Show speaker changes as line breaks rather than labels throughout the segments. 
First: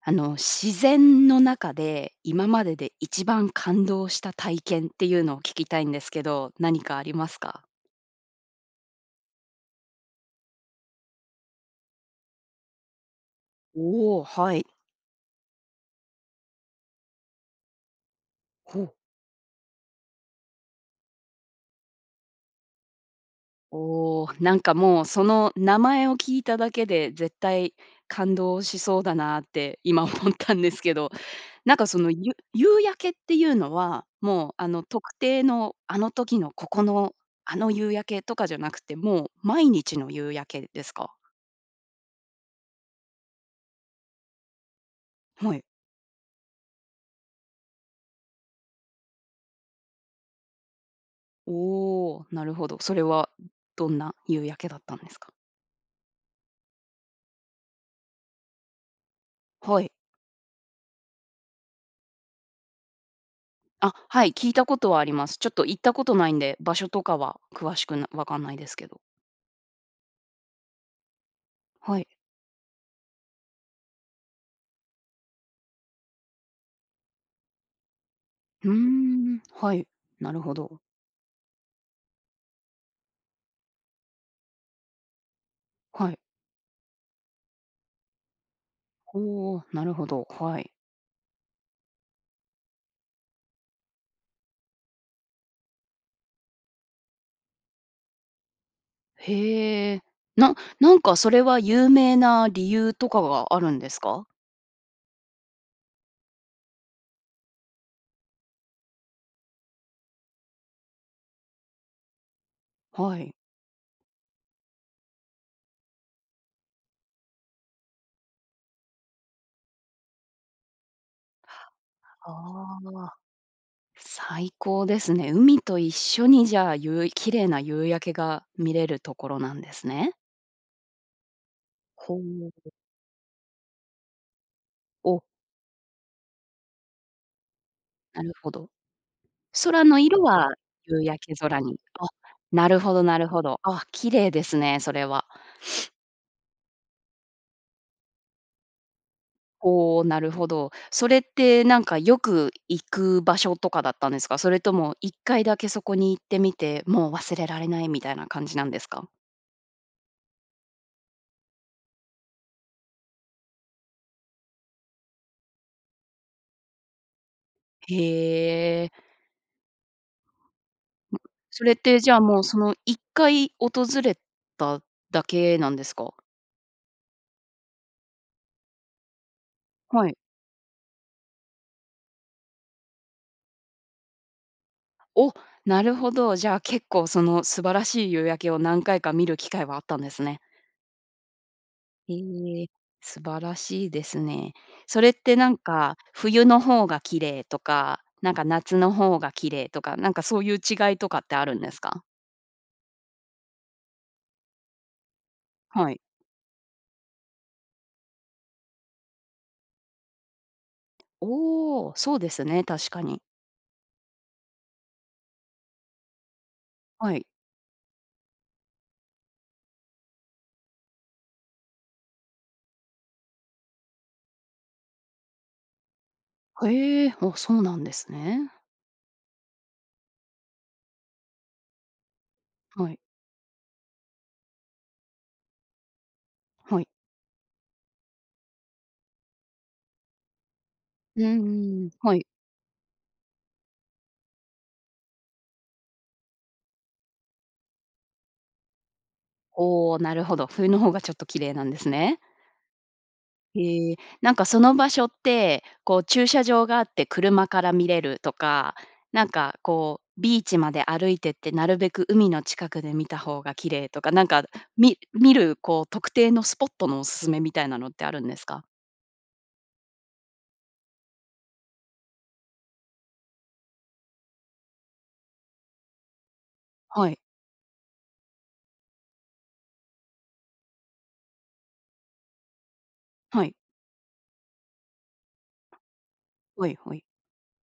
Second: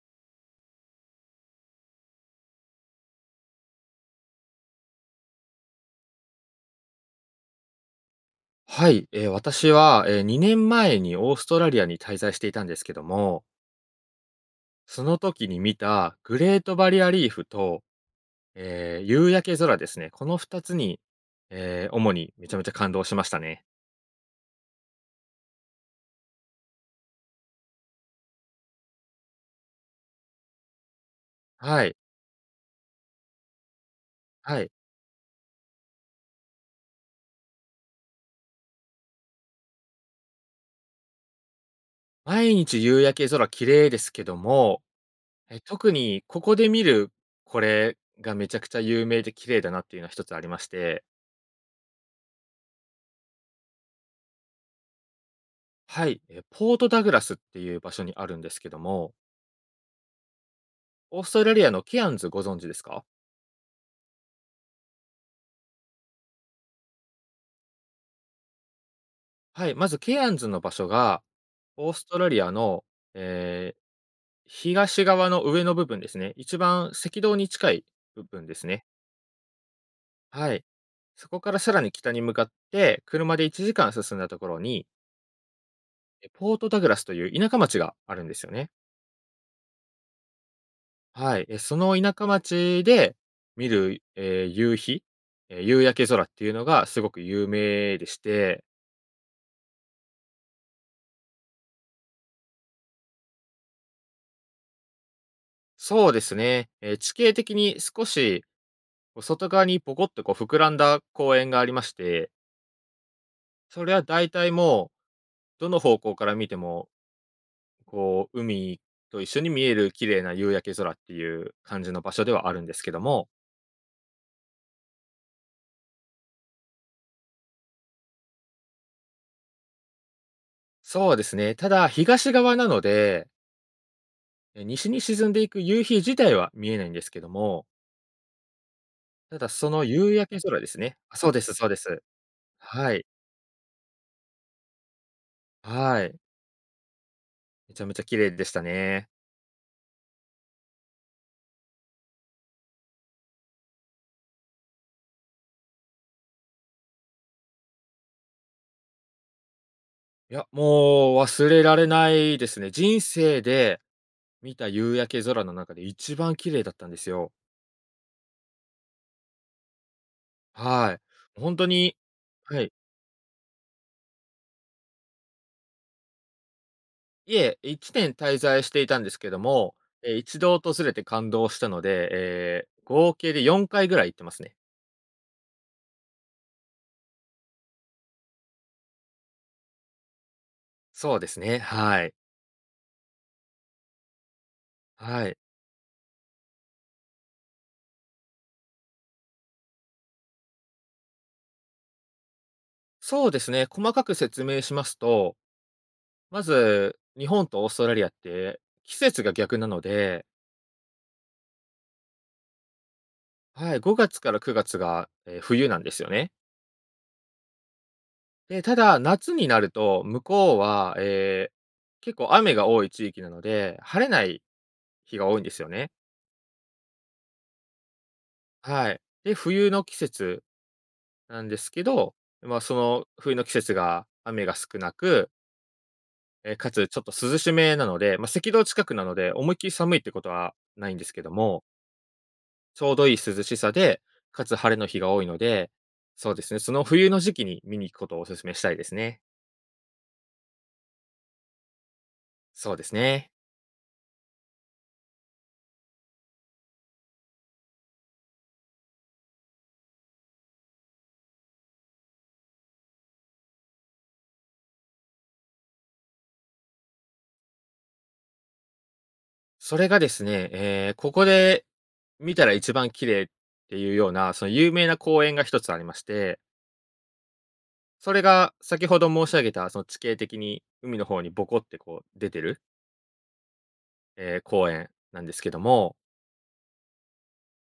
あの自然の中で、今までで一番感動した体験っていうのを聞きたいんですけど、何かありますか？
はい。ええ、私は、ええ、2年前にオーストラリアに滞在していたんですけども。
おお、はい。
その時に見たグレートバリアリーフと、
ほ。
ええ、夕焼け空ですね。この2つに、ええ、主にめちゃめちゃ感動しましたね。
おお、なんかもう、その名前を聞いただけで、絶対感動しそうだなって今思ったんですけど、なん
は
か
い。
その、ゆ夕焼けっていうのは、もう、
は
あ
い。
の、特定の、あの時のここの、あの夕焼け、とかじゃなくて、もう毎日の夕焼けですか？
毎日夕焼け空綺麗ですけども、
は
え、
い。
特にここで見る、これがめちゃくちゃ有名で綺麗だなっていうのは1つありまして。
おお、なるほど、それはどんな夕焼けだったんですか？
はい。え、ポートダグラスっていう場所にあるんですけども。
はい。
オーストラリアのケアンズご存知ですか？
あ、はい、聞いたことはあります。ちょっと行ったことないんで、場所とかは詳しくな分かんないですけど。
はい、まずケアンズの場所が、オー
は
ス
い。
トラリアの、ええ、東側の上の部分ですね。一番赤道に近い部分です
うー
ね。
ん、はい、なる
は
ほ
い。
ど。
そこからさらに北に向かって、車で1時間進んだところに
はい。
え、ポートダグラスという田舎町があるんですよね。
おお、なるほど、はい。
はい。え、その田舎町で見る、ええ、夕日。ええ、夕焼け空っていうのがすごく有名でして。
へえ、ななんかそれは有名な理由とかがあるんですか？
そうですね。ええ、地形的に少し、こう外側にボコッとこう膨らんだ公園がありまして
はい。
それは大体もう、どの方向から見てもこう海と一緒に見える綺麗な夕焼け空っていう感じの場所ではあるんで
あ
すけど
あ、
も。
最高ですね。海と一緒にじゃあ、ゆう綺麗な夕焼けが見れるところなんですね。
そうですね。ただ、
ほ
東
う。
側なのでえ、西に
お。
沈んでいく夕日自体は見えないんですけども。
なるほど。
ただそ
空
の
の
夕
色
焼け
は、
空ですね。
夕
あ、
焼
そう
け
です
空
そうで
に。
す。
あ、なる
は
ほど
い。
なるほど。あ、綺麗ですね、それは。
はい。めちゃめちゃ綺麗でしたね。
お、なるほど。それってなんかよく行く場所とかだったんですか？それとも1回だけそこに行ってみて、もう忘れられないみたいな感じなんですか？
いや、もう忘れられないですね。人生で見た夕焼け空の中で一番綺麗だったんですよ。
へえ。
は
ん、
い、ほん
そ
と
れっ
に
てじゃあもうそ
はい。
の1回訪れただけなんですか？
いえ、1年滞在していたんですけども、
は
え、
い。
一度訪れて感動したので、ええ、合計で4回ぐらい行ってますね。
お、なるほど。じゃあ、結構その素晴らしい夕焼けを何回か見る機会はあったんですね。
そうですね、はい。
へえ、素晴らしいですね。それっ
はい。
てなんか、冬の方が綺麗とか、なんか夏の方が綺麗とか、なんかそういう違いとかってあるんですか？
そうですね、細かく説明しますと、
はい。
まず、日本とオーストラリアって、季節が逆なので。
おお、そうですね、確かに。
はい、5月から9月が、ええ、冬なんですよね。
はい。
で、ただ、夏になると、向こうは、ええ、結構雨が多い地域なので、晴れない日が多いんですよね。
はへえ、あ、そうなんですね。
はい。で、冬の季節、なんですけど、ま、そ
はい。
の冬の季節が雨が少なくええ、か
はい。
つちょっと涼しめなので、まあ、赤道近くなので、思いっきり寒いってことはないんです
う
けども。
んうん、はい。
ちょうどいい涼しさで、かつ晴れの日が多いので、そうですね、その冬の時期に見に行くことをお勧めしたいですね。
ほお、なるほど。冬の方がちょっと綺麗なんですね。
そうですね。
へえ、なんかその場所って、こう駐車場があって車から見れるとか、なんかこう、ビーチまで歩いてってなるべく海の近くで見た方が綺麗とか、なんか、み見るこう特定のスポットのお勧めみたいなのってあるんですか？
それがですね、ええ、ここで見たら一番綺麗っていうような、その有名な公園が1つありまして。
はい。
それが先程申し上げた、その地形的に海の方にボコってこう出てる
はい。
え、公園なんですけども。
はいはい。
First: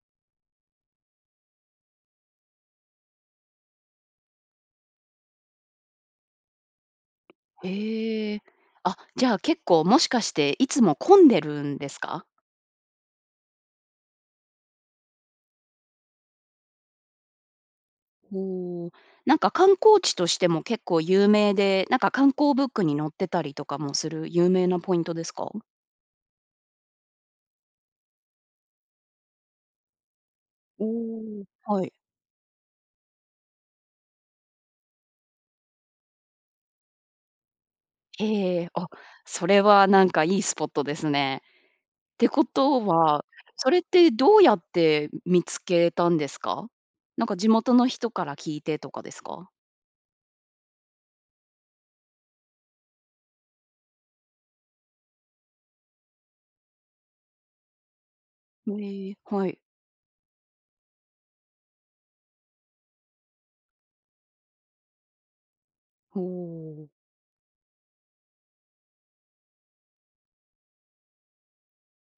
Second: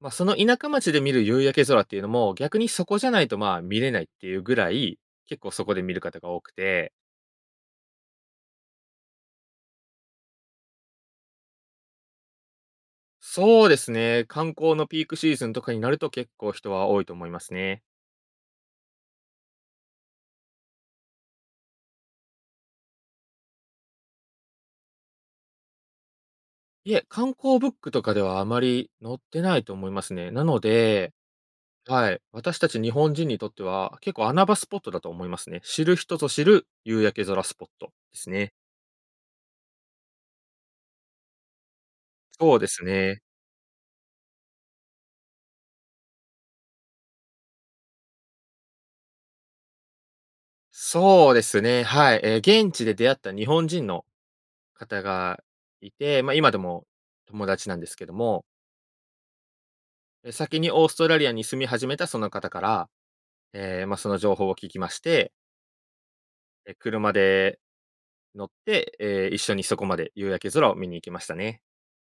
ま、その田舎町で見る夕焼け空っていうのも、逆にそこじゃないと、まあ、見れないっていうぐらい、結構そこで見る方が多くて。
へえ。あ、じゃあ結構もしかして、いつも混んでるんですか？
そうですね、観光のピークシーズンとかになると、結構人は多いと思いますね。
ほう。なんか観光地としても結構有名で、なんか観光ブックに載ってたりとかもする、有名なポイントですか？
いえ、観光ブックとかではあまり載ってないと思いますね。なの
お
で
お、はい。
はい、私たち日本人にとっては結構、穴場スポットだと思いますね。知る人ぞ知る夕焼け空スポットですね。
ええ、お、それはなんかいいスポットですね。ってこ
そうです
と
ね。
は、それってどうやって見つけたんですか？なんか地元の人から聞いてとかですか？
そうですね、はい。え、現地で出会った日本人の方がいて、ま、今でも友達なんですけども。
ええ、はい。
え、先にオーストラリアに住み始めたその方から、え、ま、その情報を聞きまして。
ほ
え、
う。
車で乗って、え、一緒にそこまで夕焼け空を見に行きましたね。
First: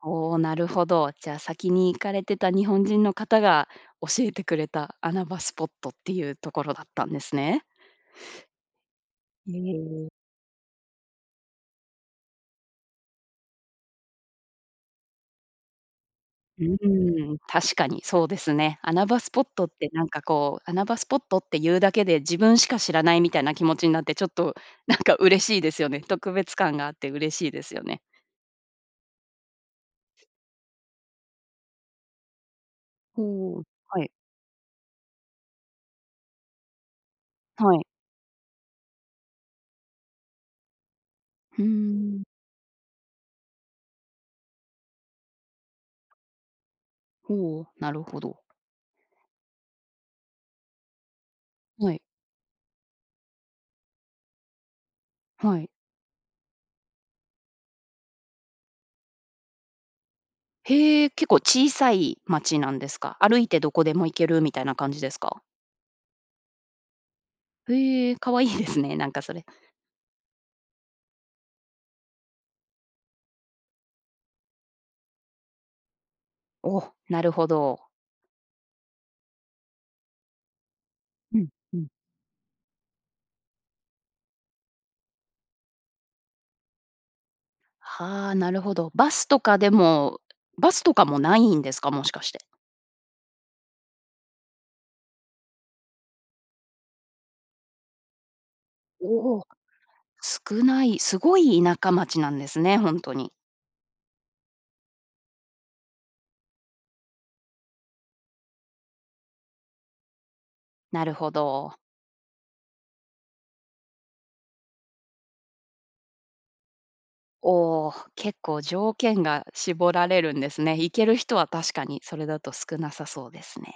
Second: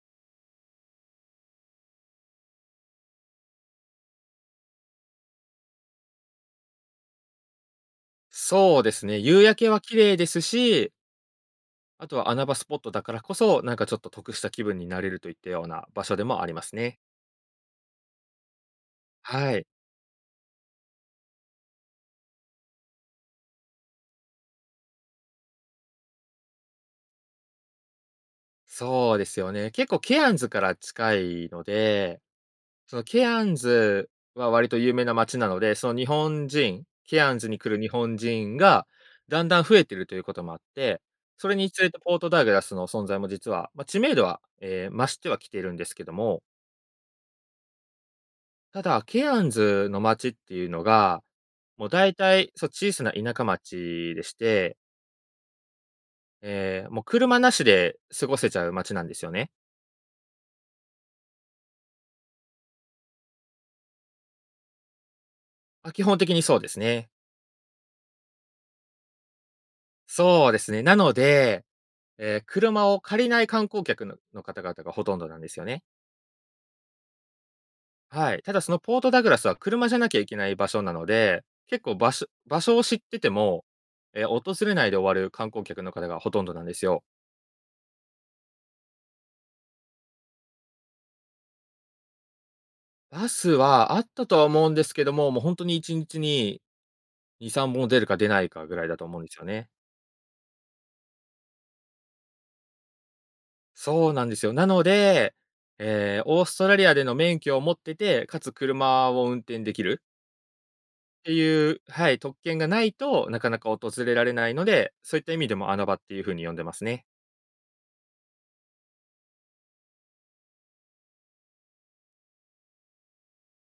おお、なるほど。じゃ、先に行かれてた日本人の方が、教えてくれた穴場スポットっていうところだったんですね。
そうですね、夕
う
焼けは綺
ーん。
麗ですしあとは穴場スポットだからこそ、なんかちょっと得した気分になれるといったような場所でもありま
う
すね。
ーん、確かにそうですね。穴場スポッ
はい。
トってなんかこう、穴場スポットっていうだけで、自分しか知らないみたいな気持ちになって、ちょっと、なんか嬉しいですよね。特別感があって嬉しいですよね。
そうですよね、結構ケアンズから近いので、その
ほ
ケアン
お、は
ズ
い。
は割と有名な街なので、その日本人ケアンズに来
はい。
る日本人がだんだん増えてるということもあって、それ
うー
につれてポー
ん。
トダグラスの存在も実は、ま、知名度は、え、増してはきてるんですけども。
ほお、なるほど。
ただ、ケアンズの町っていうのが、もう
はい。
大体、そ、小さな田舎町でして。
はい。
え、もう車なしで過ごせちゃう町なんですよね。
へえ、結構小さい町なんですか？歩いてどこでも行けるみたいな感じですか？
あ、基本的にそうですね。
へえ、可愛いですね、なんかそれ。
そうですね。なので、え、車を借りない観光客のの方々がほとんどなんですよね。
お、なるほど。
はい、ただそのポートダグラスは車じゃなきゃいけない場所なの
う
で、
ん。う
結
ん。
構場所場所を知ってても、え、訪れないで終わる観光客の方がほとんどなんですよ。
はあ、なるほど。バスとかでもバスとかもないんですか？もしかして。
バスはあったとは思うんですけども、もうほんとに1日に、2、3本出るか出ないかぐらいだと思うんです
お、
よ
お、
ね。
少ない。すごい田舎町なんですね、ほんとに。
そうなんですよ。なので、え、オーストラリアでの免許を持ってて、かつ車を運転できる
なる
て
ほ
い
ど。
うはい、特権がないと、なかなか訪れられないので、そういった意味でも穴場っていう風に呼んでますね。
お、結構条件が絞られるんですね。行ける人は確かにそれだと少なさそうですね。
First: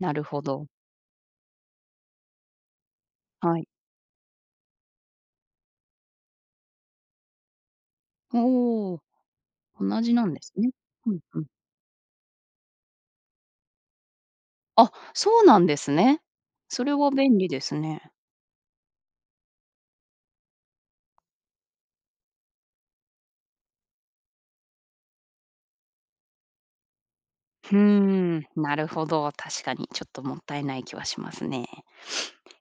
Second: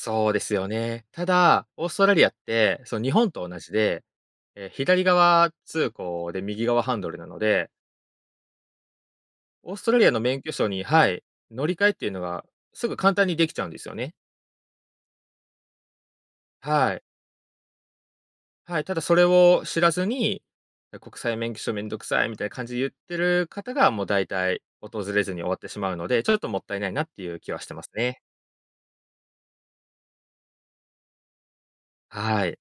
なる
うで
ほ
す
ど。
よね。ただ、オーストラリアって、そう、日本と同
はい。
じで、え、左側通行で右側ハンドルなので。
おお、
オーストラ
同
リア
じ
の
なん
免
で
許
す
証
ね。
には
うん、
い、
うん。
乗り換えっていうのがすぐ簡単にできちゃうんですよね。
あ、そうなんですね。それ
はい。
は便利ですね。
はい、ただそれを知らずに、「え、国際免許証めんどくさい」みたいな感じで言ってる方がもうだいたい、訪れずに終わってしまうので、ちょっともったいないなっていう気はして
ふー
ますね。
ん、なるほど、確かに、ちょっともったいない気はしますね。
はい。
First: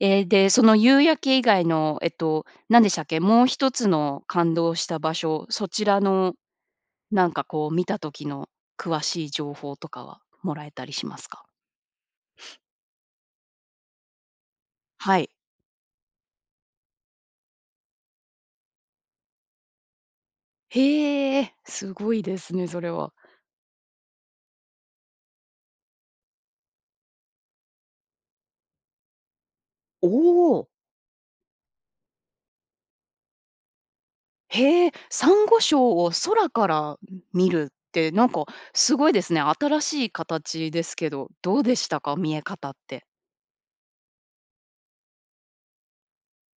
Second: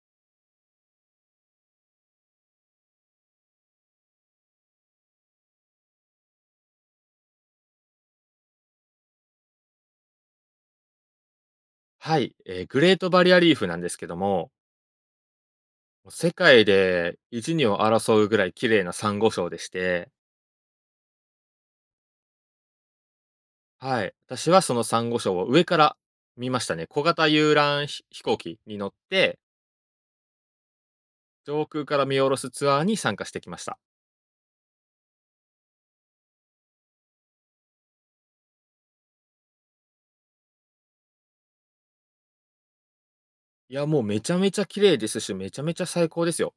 え、で、その夕焼け以外のえっと、何でしたっけ、もう1つの感動した場所、そちらの、なんかこう見た時の詳しい情報とかはもらえたりしますか？
はい、ええ、グレートバリアリーフなんですけども。
はい。
も、世界で1、2を争うぐらい綺麗なサンゴ礁でして。
へえ、すごいですね、それは。
はい、私はそのサンゴ礁を上から見ましたね。小型遊覧飛飛行機に乗って
おお。
上空から見下ろすツアーに参加してきました。
へえ、サンゴ礁を空から、ん、見るってなんかすごいですね。新しい形ですけど、どうでしたか？見え方って。
いや、もうめちゃめちゃ綺麗ですし、めちゃめちゃ最高ですよ。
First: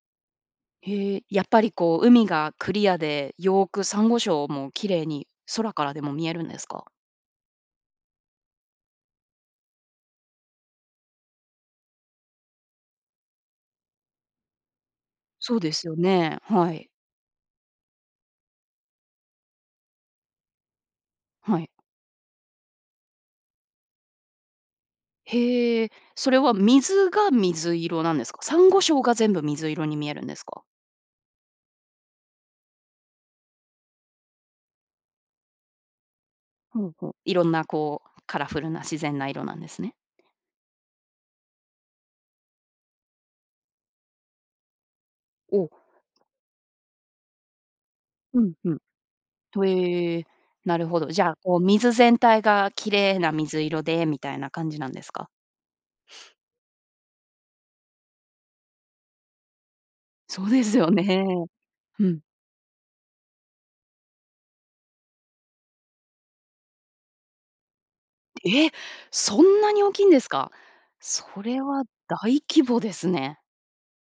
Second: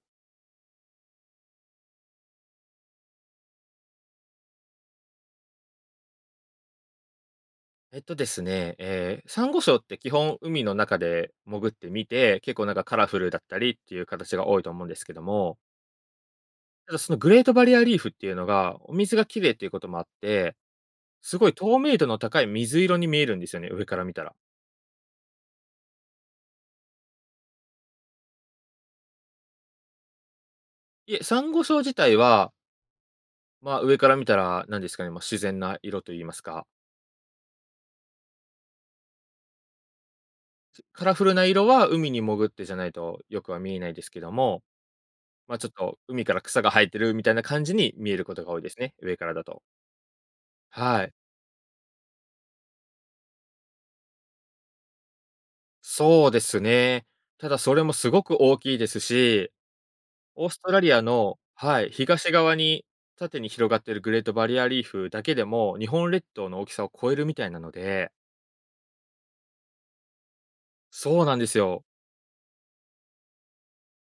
へえ、やっぱりこう海がクリアで、よくサンゴ礁も綺麗に空からでも見えるんですか？
えっとですね、ええ、サンゴ礁って基本、海の中で潜って見て、結構なんかカラフルだったりっていう形が多いと思うんですけど
そ
も。
うですよね、はい。
ただそのグレートバリアリーフっていうのが、お水が綺麗っていうこともあって、すごい
はい。
透明度の高い水色に見えるんですよね、上から見たら。
へえ、それは水が水色なんですか？サンゴ礁が全部水色に見えるんですか？
いえ、サンゴ礁自体はま、上から見たら、何ですかね、ま、自然な色と言いますか。
ほうほう、いろんなこう、カラフルな自然な色なんですね。
す、カラフルな色は海に潜ってじゃないとよくは見えないですけども、ま、ち
お。
ょっと海から草が生えてるみたいな感じに見えるこ
う
とが
ん、
多いで
うん。
すね、上からだと。
とえ、なるほ
は
ど。
い。
じゃあ、こう水全体が綺麗な水色でみたいな感じなんですか？
そうですね。ただそれもすごく大きいですし、
そ
オー
う
ス
で
ト
す
ラ
よ
リア
ね。
のはい、
うん。
東側に縦に広がってるグレートバリアリーフだけでも、日本列島の大きさを超えるみたいなので。
ええ？そんなに大きいんですか？
そうなん
そ
です
れ
よ。
は大規模ですね。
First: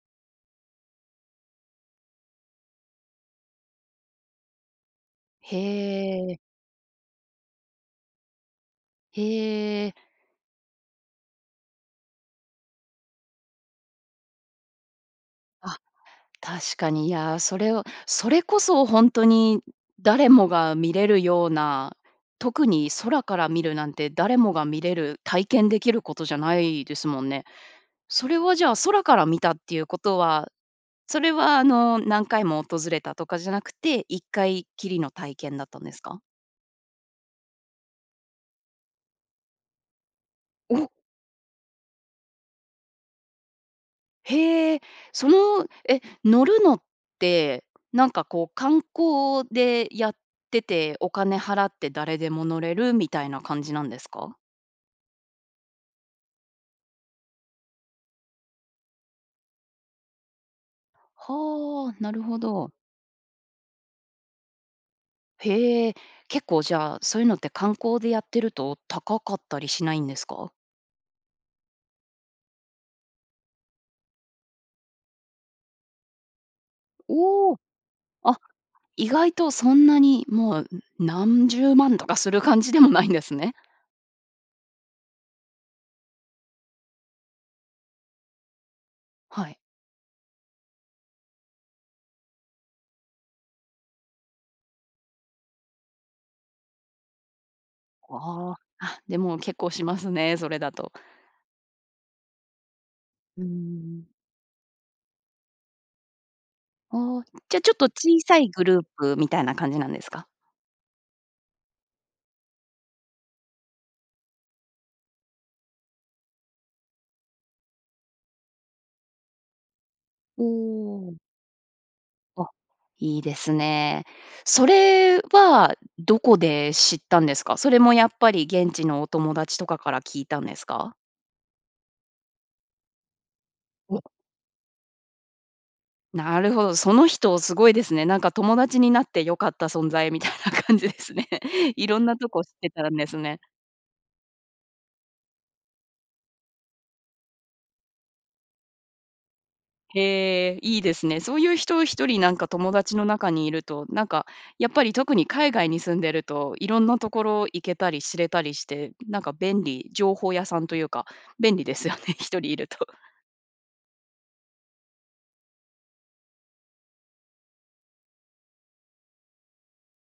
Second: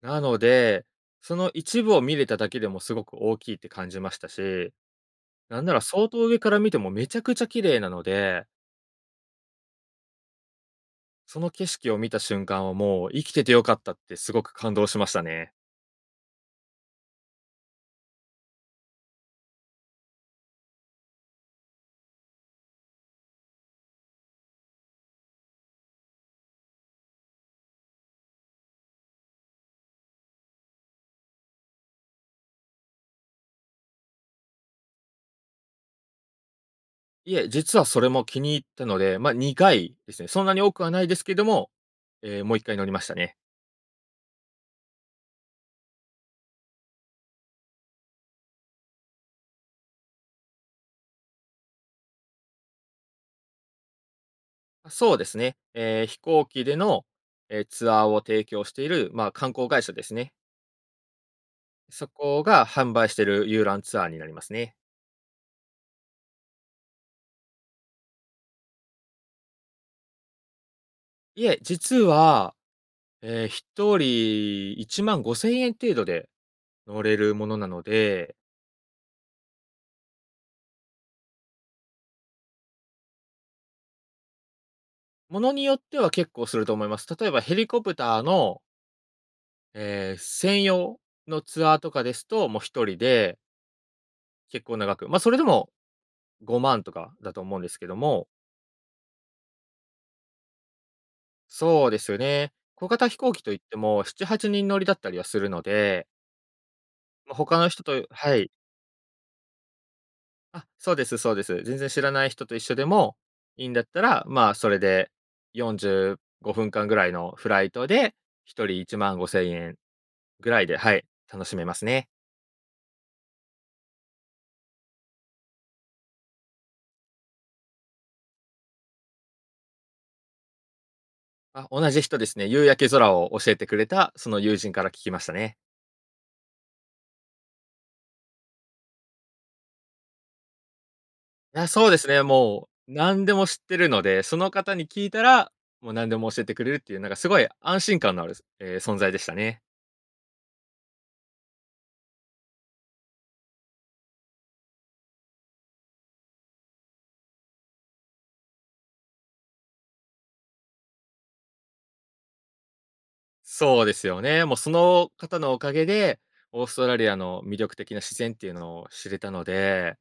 なので、その一部を見れただけでもすごく大きいって感じましたし。なんなら、相当
へ
上
え。
から見てもめちゃくちゃ綺麗なので。
へえ。
その景色を見た瞬間はもう、生きててよかったってすごく感動しましたね。
あ、確かに、いや、それをそれこそほんとに誰もが見れるような、特に空から見るなんて誰もが見れる、体験できることじゃないですもんね。それはじゃあ、空から見たっていうことは、それはあの、何回も訪れたとかじゃなくて、1回きりの体験だったんですか？
いえ、実はそれも気に入ったので、ま、にがいですね、そんなに多く
お。
はないですけども、え、もう1回乗りましたね。
へえ。その、え、乗るのって、なんかこう、観光でやってて、お金払って誰でも乗れるみたいな感じなんですか？
あ、そうですね、ええ、飛行機での、え、ツアーを提供している、まあ、観光会社ですね。
はあ、
そ
なるほ
こが、
ど。
販売している遊覧ツアーになりますね。
へえ、結構じゃあ、そういうのって観光でやってると高かったりしないんですか？
いえ、実は、ええ、1人、15000円程度で、乗れるも
お
の
お。
なので
あ、意外とそんなにもう、ん、何十万とかする感じでもないんですね。
物によっては、結構すると思います。例えばヘリコプターの
はい。
え、専用のツアーとかですと、もう1人で結構な額、ま、それでも、5万とかだと思うんですけども。
ああ。あ、でも結構しますね、それだと。
そうですよね。小型飛行機
うー
といっても、
ん。
7、8人乗りだったりはするので。
ああ、
ま、他
じゃ、
の
ちょっ
人
と
と
小
は
さ
い。
いグループみたいな感じなんですか？
あ、そうですそうです。全然知らない人と一緒でもいいんだったら、まあ、それで45分間ぐらいのフライトで、1人15,000円
お
ぐらいで、はい、
お。
楽しめますね。
あ、いいですね。それはどこで知ったんですか？それもやっぱり現地のお友達とかから聞いたんですか？
あ、同じ人ですね。夕焼け空を教えてくれ
お。
たその友人から聞きましたね。
なるほど、その人すごいですね。なんか友達になって良かった存在みたいな感じですね。
いや、そうで
色ん
す
な
ね、
とこ知っ
も
てた
う
んです
何で
ね。
も知ってるので、その方に聞いたら、もう何でも教えてくれるっていうなんかすごい安心感のあるすええ、存在でしたね。
へえ、いいですね。そういう人、1人なんか友達の中にいると、なんか、やっぱり特に海外に住んでると、色んなところ行けたり知れたりして、なんか便利。情報屋さんというか、便利ですよね、1人いると。
そうですよね。もうその方のおかげで、オーストラリアの魅力的な自然っていうのを知れたので。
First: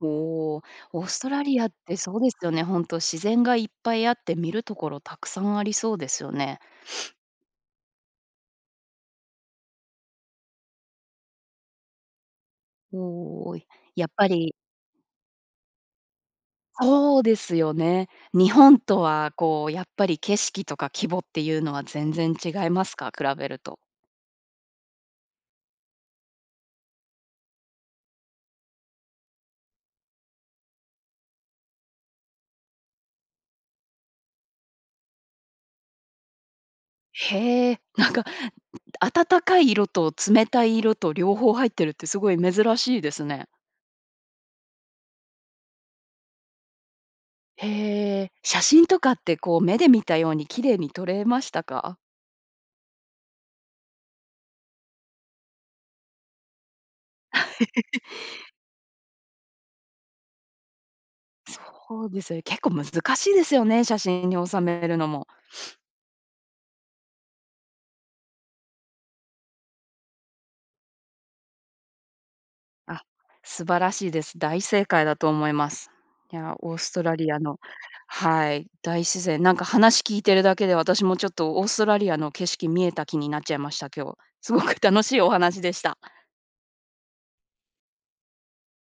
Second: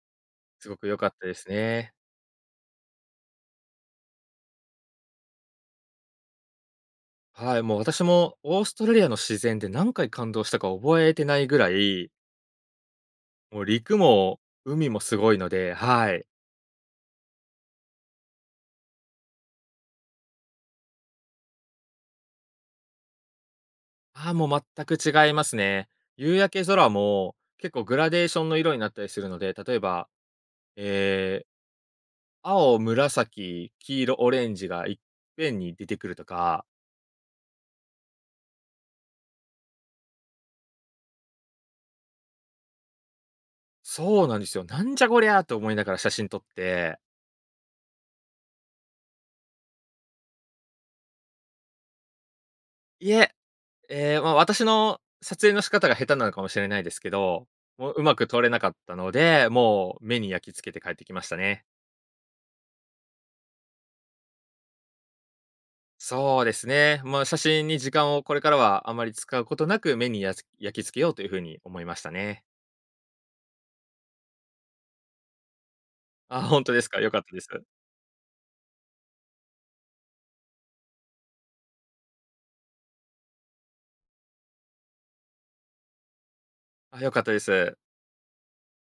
おお、
すごく良
オー
かっ
ス
た
ト
で
ラ
す
リアっ
ね。
てそうですよね、ほんと、自然がいっぱいあって、見る所たくさんありそうですよね。
はい、もう、私もオーストラリアの自然で何回感動したか覚えてないぐらい
おお
もう、
い、
陸
やっぱ
も
り
海も凄いので。はい。
そうですよね。日本とは、こう、やっぱり景色とか規模っていうのは全然違いますか？比べると。
ああ、もう全く違いますね。夕焼け空も、結構グラデーションの色になったりするので、例えば、ええ青、紫、黄色、オレンジがいっぺんに出てくるとか。
へえ、なんか、暖かい色と冷たい色と、両方入ってるってすごい珍しいですね。
そうなんですよ。「なんじゃこりゃ」と思いながら写真撮って。
へえ、写真とかって、こう、目で見たように綺麗に撮れましたか？
いえ。ええ、ま、私の撮影の仕方が下手なのかもしれないですけど、もう、上手く撮れなかったので、もう、目に焼きつけて帰ってきましたね。
そうですよね。結構難しいですよね、写真に収めるのも。
そうですね。ま、写真に時間を、これからはあまり使うことなく、目にやつ焼き付けようというふうに思いましたね。
あ、素晴らしいです。大正解だと思います。い
あ、
や、
ほんと
オー
です
ス
か、
ト
良
ラ
かっ
リ
た
ア
です。
のはい、大自然。なんか、話聞いてるだけで私も、ちょっとオーストラリアの景色見えた気になっちゃいました、今日。すごく楽しいお話でした。
あ、良かったです。